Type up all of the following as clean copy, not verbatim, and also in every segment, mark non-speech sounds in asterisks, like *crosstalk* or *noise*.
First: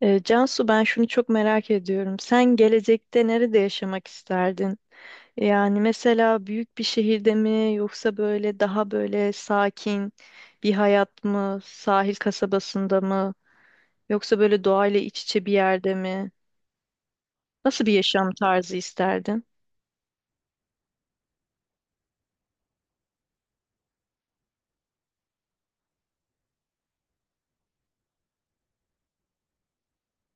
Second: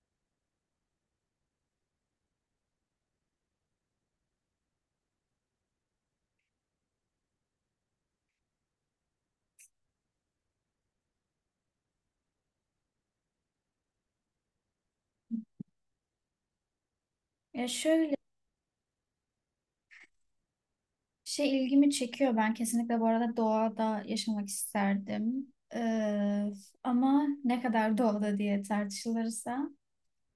Cansu, ben şunu çok merak ediyorum. Sen gelecekte nerede yaşamak isterdin? Yani mesela büyük bir şehirde mi yoksa böyle daha böyle sakin bir hayat mı? Sahil kasabasında mı? Yoksa böyle doğayla iç içe bir yerde mi? Ya Nasıl bir şöyle yaşam tarzı isterdin? şey ilgimi çekiyor. Ben kesinlikle bu arada doğada yaşamak isterdim. Ama ne kadar doğada diye tartışılırsa.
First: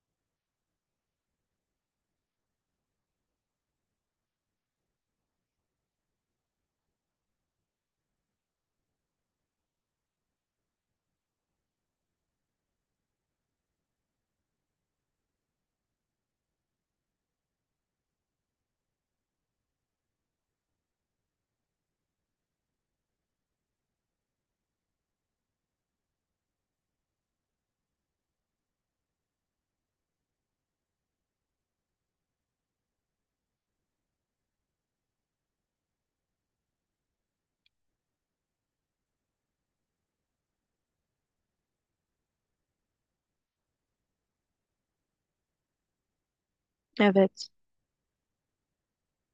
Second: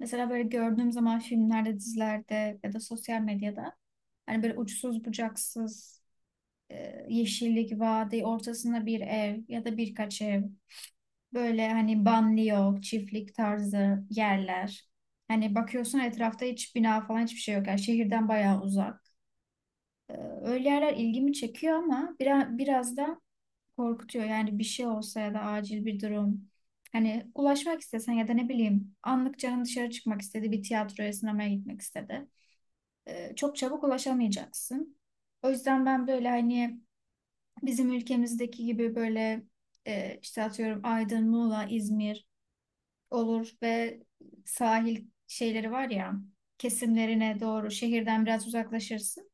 Mesela böyle gördüğüm zaman filmlerde, dizilerde ya da sosyal medyada hani böyle uçsuz bucaksız yeşillik, vadi, ortasında bir ev ya da birkaç ev. Böyle hani banliyö, çiftlik tarzı yerler. Hani bakıyorsun etrafta hiç bina falan hiçbir şey yok. Yani şehirden bayağı uzak. Ee, Öyle yerler ilgimi çekiyor ama biraz da korkutuyor. Yani bir şey olsa ya da acil bir durum. Hani ulaşmak istesen ya da ne bileyim anlık canın dışarı çıkmak istedi, bir tiyatroya, sinemaya gitmek istedi. Çok çabuk ulaşamayacaksın. O yüzden ben böyle hani bizim ülkemizdeki gibi böyle işte atıyorum Aydın, Muğla, İzmir olur ve sahil şeyleri var ya kesimlerine Evet. doğru şehirden biraz uzaklaşırsın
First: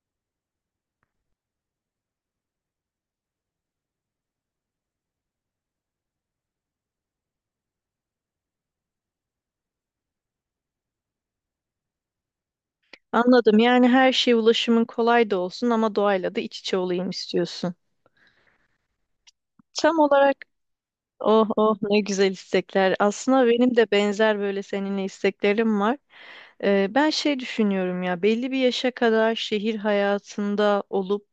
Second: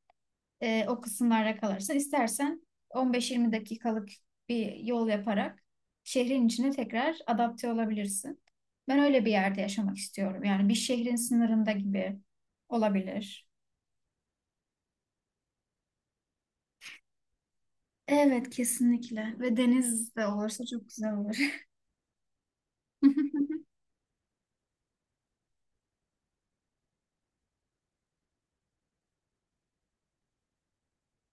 o kısımlarda kalırsa istersen 15-20 dakikalık bir yol yaparak şehrin içine tekrar adapte olabilirsin. Ben öyle bir yerde yaşamak istiyorum. Yani bir şehrin sınırında gibi olabilir. Anladım. Yani her şey ulaşımın kolay da olsun ama doğayla da iç içe olayım istiyorsun. Evet, kesinlikle ve Tam deniz de olarak. olursa çok güzel olur. Oh oh, ne güzel istekler. Aslında *laughs* benim de benzer böyle seninle isteklerim var. Ben şey düşünüyorum ya, belli bir yaşa kadar şehir hayatında olup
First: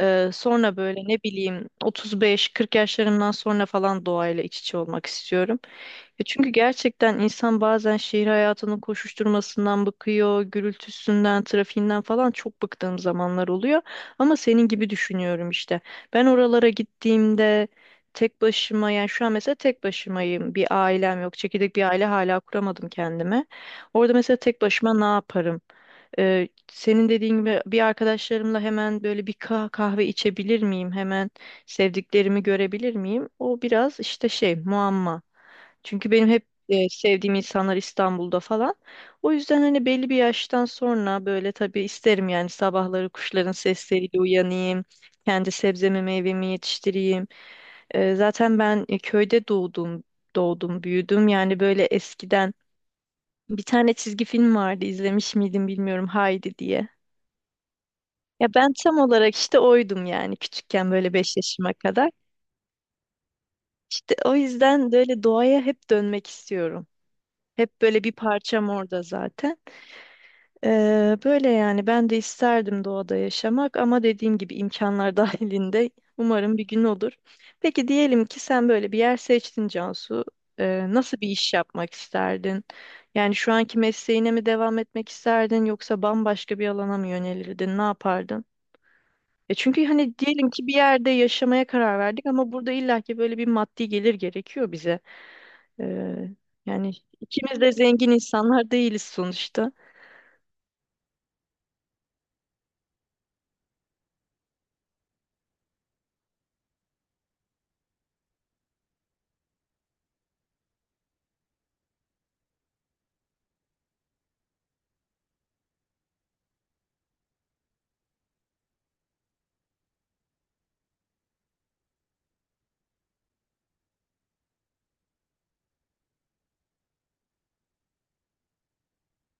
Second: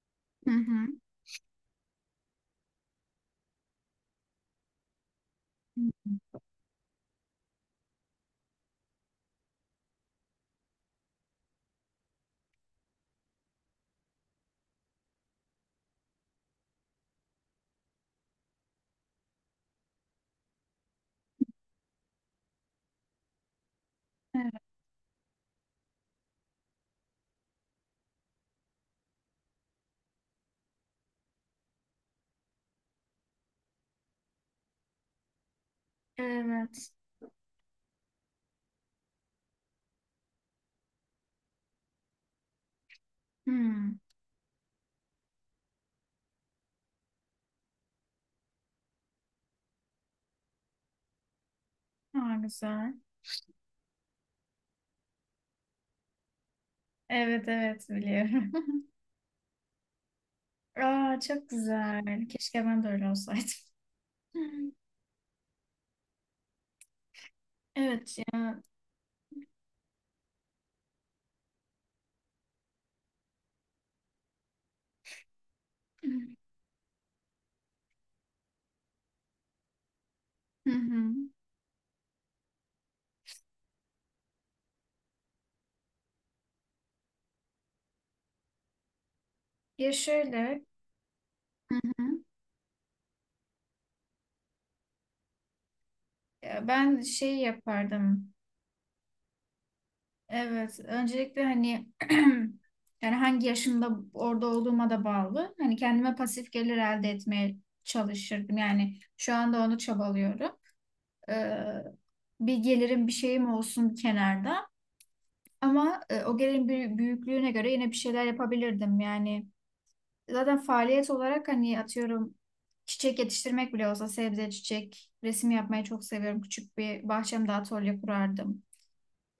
Hı sonra hı. böyle ne bileyim 35-40 yaşlarımdan sonra falan doğayla iç içe olmak istiyorum. Ya çünkü gerçekten insan bazen şehir hayatının koşuşturmasından bıkıyor, gürültüsünden, trafiğinden falan çok bıktığım zamanlar oluyor. Ama senin gibi düşünüyorum işte. Ben oralara gittiğimde tek başıma, yani şu an mesela tek başımayım. Bir ailem yok. Çekirdek bir aile hala kuramadım kendime. Orada mesela Evet. tek başıma ne yaparım? Senin dediğin gibi bir arkadaşlarımla hemen böyle bir kahve içebilir miyim? Hemen sevdiklerimi görebilir miyim? O biraz işte şey muamma. Çünkü benim hep Evet. sevdiğim insanlar İstanbul'da falan. O yüzden hani belli bir yaştan sonra böyle tabii isterim yani sabahları kuşların Hmm. sesleriyle uyanayım. Kendi sebzemi meyvemi yetiştireyim. Zaten ben köyde doğdum, büyüdüm. Yani böyle Aa, eskiden güzel. bir tane çizgi film vardı, izlemiş miydim bilmiyorum, Haydi diye. Evet, evet, Ya biliyorum. ben *laughs* tam olarak işte oydum yani küçükken böyle Aa, 5 çok yaşıma kadar. güzel. Keşke ben de öyle olsaydım. İşte o *laughs* yüzden böyle doğaya hep dönmek istiyorum. Hep böyle bir Evet ya. parçam orada zaten. Böyle yani ben de isterdim doğada yaşamak ama dediğim gibi imkanlar *laughs* dahilinde umarım *clears throat* bir gün olur. Peki diyelim ki sen böyle bir yer seçtin Cansu. Hı hı. Nasıl bir iş yapmak isterdin? Yani şu anki mesleğine mi devam etmek isterdin yoksa bambaşka bir alana mı yönelirdin? Ne yapardın? Çünkü Ya hani diyelim şöyle. ki bir yerde yaşamaya Hı karar hı. verdik ama burada illaki böyle bir maddi gelir gerekiyor bize. Ee, Ya Yani ben şey ikimiz de zengin yapardım. insanlar değiliz sonuçta. Evet, öncelikle hani *clears throat* yani hangi yaşımda orada olduğuma da bağlı. Hani kendime pasif gelir elde etmeye çalışırdım. Yani şu anda onu çabalıyorum. Ee, bir gelirim bir şeyim olsun kenarda. Ama o gelirin büyüklüğüne göre yine bir şeyler yapabilirdim. Yani zaten faaliyet olarak hani atıyorum çiçek yetiştirmek bile olsa sebze, çiçek, resim yapmayı çok seviyorum. Küçük bir bahçemde atölye kurardım.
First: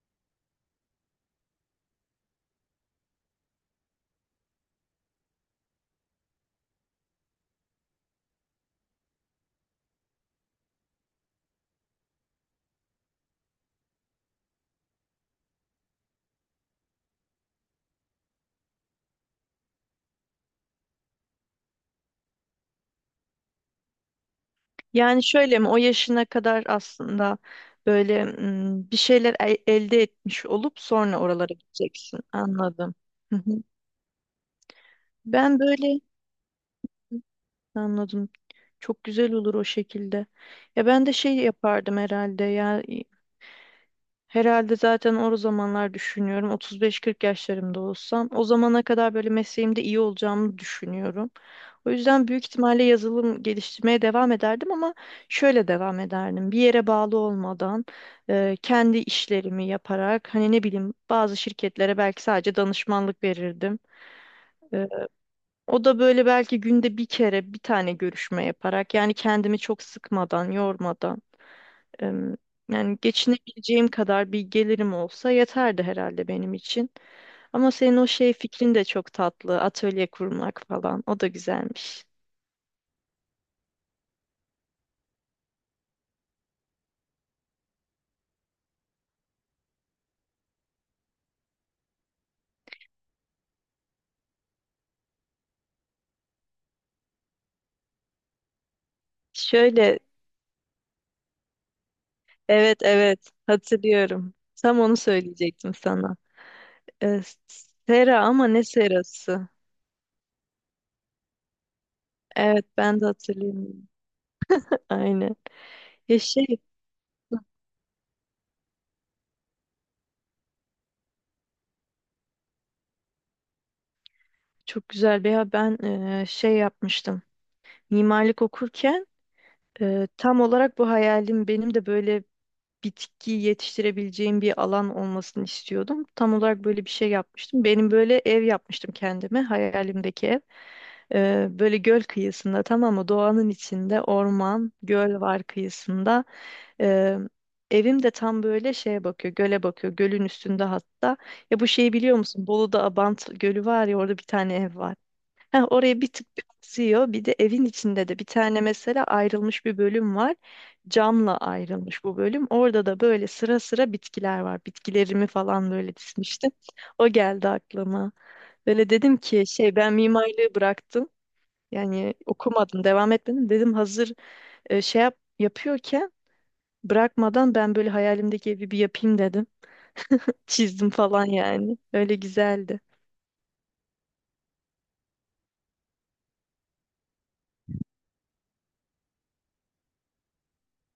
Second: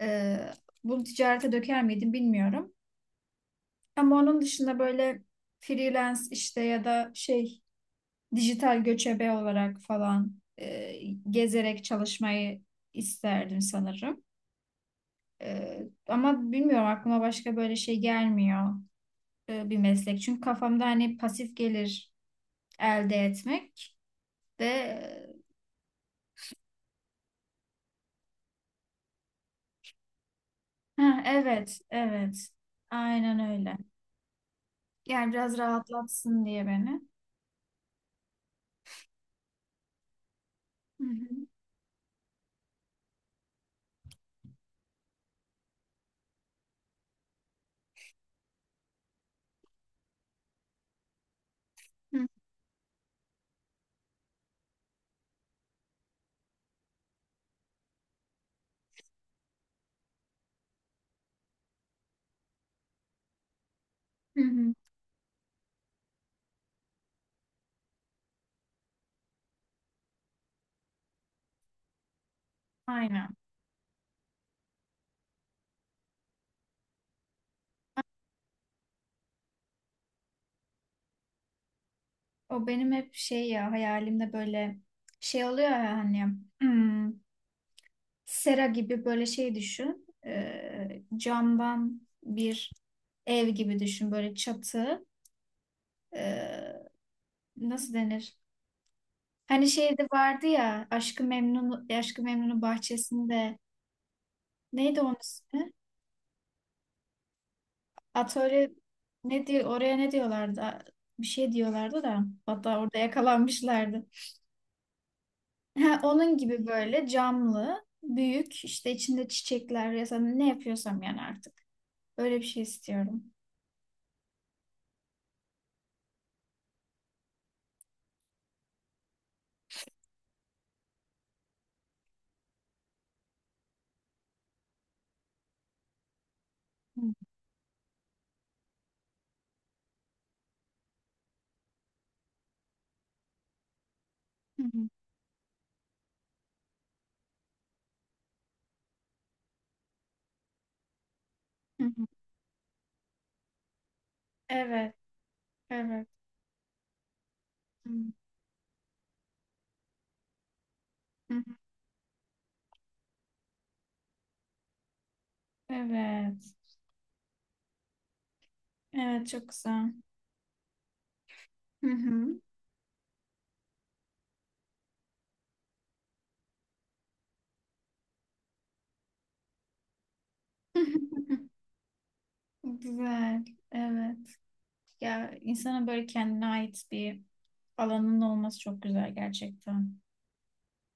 Ee, bunu ticarete döker miydim bilmiyorum. Ama onun dışında böyle freelance işte ya da şey dijital göçebe olarak falan gezerek çalışmayı isterdim sanırım. Ama bilmiyorum aklıma başka böyle şey gelmiyor bir meslek. Çünkü kafamda hani pasif gelir elde etmek de. Yani şöyle mi, o yaşına kadar aslında böyle bir şeyler elde etmiş olup sonra Ha, oralara evet, gideceksin. evet. Anladım. Hı Aynen hı. öyle. Yani biraz Ben böyle rahatlatsın diye beni. anladım. Çok güzel olur o şekilde. Ya Hı ben de hı. şey yapardım herhalde ya. Herhalde zaten o zamanlar düşünüyorum. 35-40 yaşlarımda olsam, o zamana kadar böyle mesleğimde iyi olacağımı düşünüyorum. O Hı yüzden büyük ihtimalle yazılım geliştirmeye devam ederdim ama şöyle devam ederdim. Bir yere bağlı olmadan kendi işlerimi yaparak hani ne bileyim bazı şirketlere belki sadece danışmanlık verirdim. hı. Hı. E, O da böyle belki günde bir kere bir tane görüşme yaparak, yani kendimi çok sıkmadan, yormadan. Em, Yani Aynen. geçinebileceğim kadar bir gelirim olsa yeterdi herhalde benim için. Ama senin o şey fikrin de çok tatlı. Atölye kurmak falan. O da güzelmiş. O benim hep şey ya hayalimde böyle şey oluyor ya hani hmm, sera gibi böyle şey düşün. Camdan bir ev gibi düşün böyle çatı. Ee, nasıl denir? Hani Şöyle, şeyde vardı ya Aşkı Memnun'un evet, evet, bahçesinde hatırlıyorum. Tam onu neydi onun ismi? söyleyecektim sana. Ee, Sera ama ne Atölye ne serası? diyor oraya ne diyorlardı? Bir şey diyorlardı da Evet, hatta orada ben de hatırlıyorum. yakalanmışlardı. *laughs* Aynen. Ha, Ya onun şey gibi böyle camlı, büyük işte içinde çiçekler ya da ne yapıyorsam yani artık. Öyle bir şey istiyorum. çok güzel, veya ben şey yapmıştım. Mimarlık okurken tam olarak bu hayalim benim de böyle bitki yetiştirebileceğim bir alan olmasını istiyordum. Tam olarak böyle bir Hı şey yapmıştım. Benim böyle ev yapmıştım kendime, hayalimdeki ev. Böyle göl kıyısında, tamam mı? Doğanın içinde, hı orman, hı. göl var kıyısında. Ee, Evim de tam böyle şeye bakıyor, göle bakıyor. Gölün üstünde hatta. Ya bu şeyi Hı. biliyor musun? Bolu'da Abant Gölü var ya, orada bir tane ev var. Evet, Heh, oraya bir evet. tık bir akıyor. Bir de evin içinde de bir tane mesela ayrılmış bir bölüm var. Hı, Camla hı. ayrılmış bu bölüm. Orada da böyle sıra sıra bitkiler var. Bitkilerimi falan böyle dizmiştim. Evet. O geldi aklıma. Böyle dedim Evet, ki çok şey, güzel. ben mimarlığı bıraktım. Hı Yani hı. okumadım, devam etmedim. Dedim hazır şey yapıyorken bırakmadan ben böyle hayalimdeki evi bir yapayım dedim. Çizdim falan *laughs* yani. Öyle güzeldi. Güzel. Evet. Ya insana böyle kendine ait bir alanın olması çok güzel gerçekten.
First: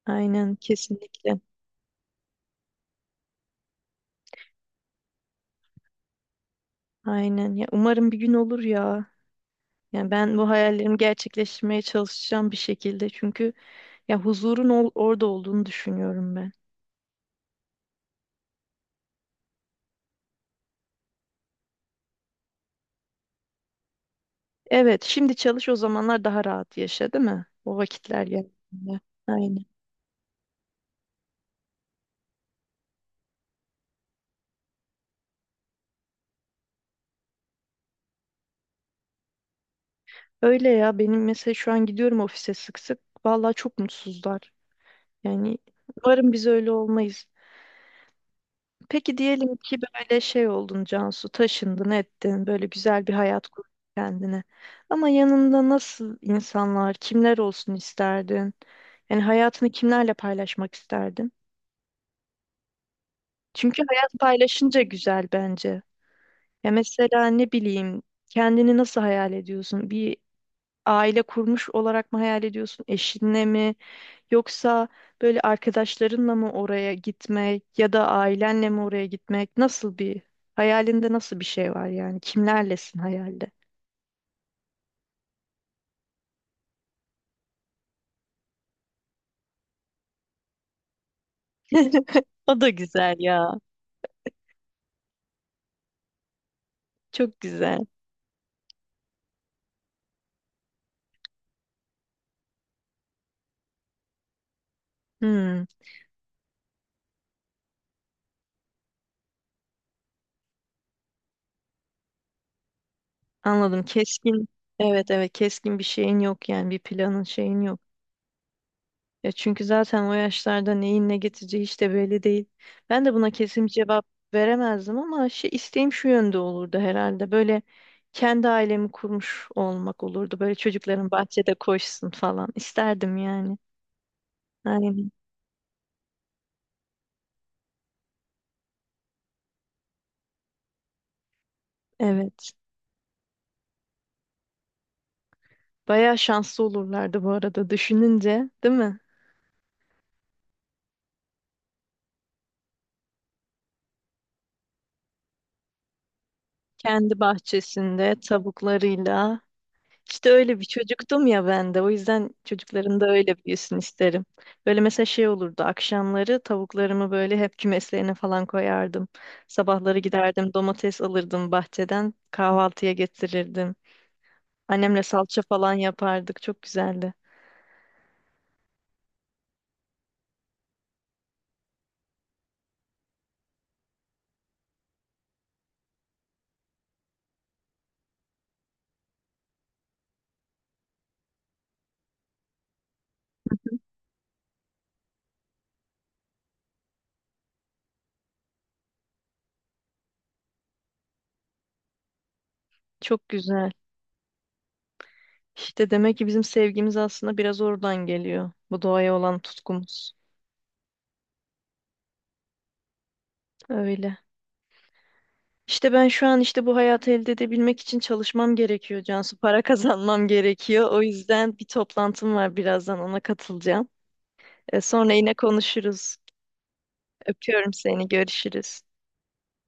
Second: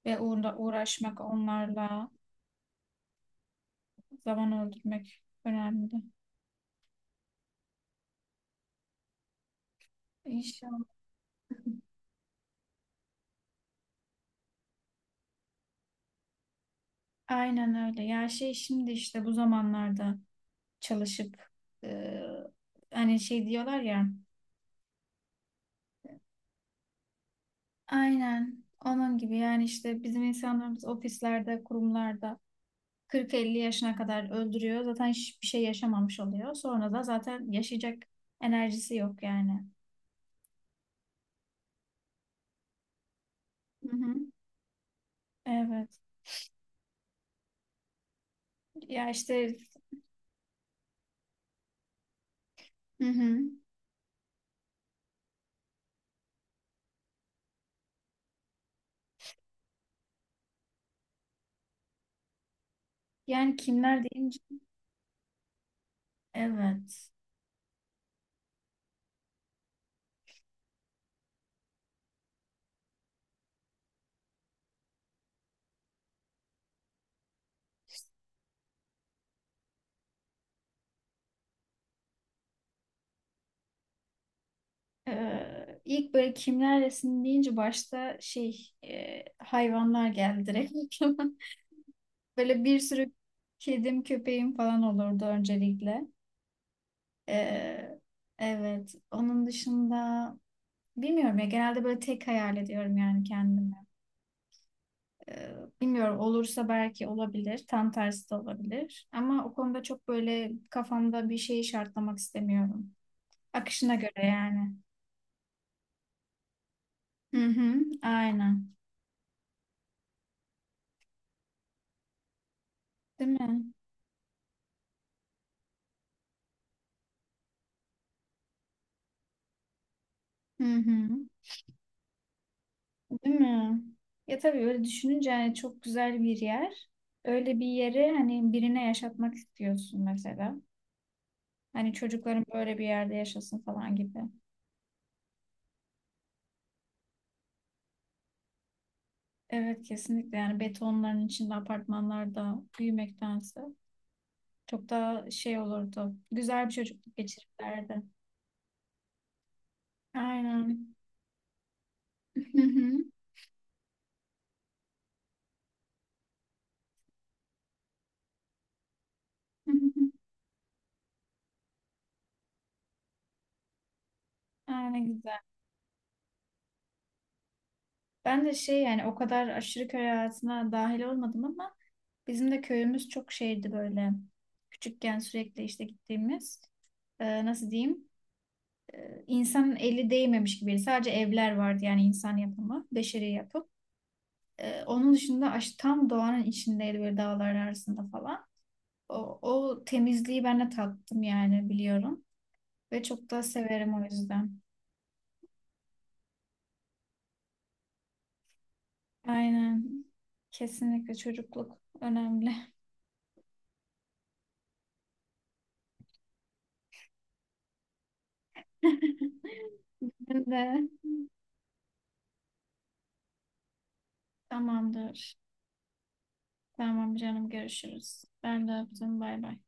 Ve Aynen, uğraşmak kesinlikle. onlarla zaman öldürmek önemli. Aynen ya, umarım bir gün olur ya. Yani ben bu İnşallah. hayallerimi gerçekleştirmeye çalışacağım bir şekilde. Çünkü ya huzurun orada olduğunu düşünüyorum ben. Aynen öyle. Ya şey şimdi işte bu zamanlarda çalışıp e, hani şey diyorlar ya. Evet, şimdi çalış o zamanlar daha rahat yaşa, değil mi? O vakitler Aynen geldiğinde. onun gibi yani Aynen. işte bizim insanlarımız ofislerde, kurumlarda 40-50 yaşına kadar öldürüyor. Zaten hiçbir şey yaşamamış oluyor. Sonra da zaten yaşayacak enerjisi yok yani. Öyle ya, benim mesela şu an gidiyorum ofise sık sık. Vallahi çok Hı hı. mutsuzlar. Yani Evet. umarım biz öyle olmayız. Ya Peki işte. diyelim ki böyle şey oldun Cansu, taşındın ettin, böyle Hı güzel bir hı. hayat kurdun kendine. Ama yanında nasıl insanlar, kimler olsun isterdin? Yani hayatını kimlerle paylaşmak isterdin? Yani Çünkü kimler hayat deyince paylaşınca güzel bence. Ya evet. mesela ne bileyim, kendini nasıl hayal ediyorsun? Bir aile kurmuş olarak mı hayal ediyorsun? Eşinle mi? Yoksa böyle arkadaşlarınla mı oraya gitmek, ya da ailenle mi oraya gitmek? Nasıl bir hayalinde, nasıl bir şey var yani? Kimlerlesin hayalde? İlk böyle kimler resim deyince başta şey hayvanlar geldi direkt aklıma. *laughs* *laughs* O Böyle da bir sürü güzel ya. kedim köpeğim falan olurdu öncelikle. Çok güzel. Ee, evet, onun dışında bilmiyorum ya genelde böyle tek hayal ediyorum yani kendimi. Ee, Hmm, bilmiyorum olursa belki olabilir tam tersi de olabilir. Ama o konuda çok böyle kafamda bir şeyi şartlamak istemiyorum. Anladım. Akışına göre Keskin. yani. Evet, evet, keskin bir şeyin yok yani, bir planın Hı şeyin hı, yok. aynen. Ya çünkü zaten o yaşlarda neyin ne getireceği hiç de belli değil. Ben de Değil buna kesin bir mi? cevap veremezdim ama şey, isteğim şu yönde olurdu herhalde. Böyle kendi ailemi kurmuş olmak olurdu. Böyle Hı hı. çocukların bahçede koşsun falan isterdim Değil yani. mi? Ya tabii öyle Aynen. düşününce hani çok güzel bir yer. Öyle bir yeri hani birine yaşatmak istiyorsun mesela. Hani çocukların Evet. böyle bir yerde yaşasın falan gibi. Bayağı şanslı olurlardı bu arada düşününce, değil mi? Evet, kesinlikle yani betonların içinde apartmanlarda büyümektense çok daha şey olurdu. Güzel bir çocukluk Kendi geçirirlerdi. bahçesinde tavuklarıyla. İşte öyle bir Aynen. çocuktum ya ben de. O yüzden Hı hı. çocukların da öyle büyüsün isterim. Böyle mesela şey olurdu. Akşamları tavuklarımı böyle hep kümeslerine falan koyardım. Hı Sabahları hı. giderdim, domates alırdım bahçeden. Kahvaltıya getirirdim. Annemle Aynen güzel. salça falan yapardık. Çok güzeldi. Ben de şey yani o kadar aşırı köy hayatına dahil olmadım ama. Bizim de köyümüz çok şeydi böyle. Küçükken sürekli işte gittiğimiz. Nasıl diyeyim? E, insanın eli değmemiş gibi. Sadece evler vardı yani insan yapımı, beşeri yapım. Onun dışında tam doğanın içindeydi böyle dağlar arasında falan. O, o temizliği ben de tattım yani biliyorum. Ve Çok çok da güzel. severim o yüzden. İşte demek ki bizim sevgimiz aslında biraz oradan geliyor. Bu doğaya olan Aynen. tutkumuz. Kesinlikle çocukluk önemli. Öyle. İşte ben şu an işte bu hayatı elde edebilmek için çalışmam gerekiyor Cansu. Para *laughs* *laughs* kazanmam Ben de. gerekiyor. O yüzden bir toplantım var, birazdan ona katılacağım. Sonra yine Tamamdır. konuşuruz. Tamam canım Öpüyorum seni. görüşürüz. Ben de Görüşürüz. öptüm. Bay bay.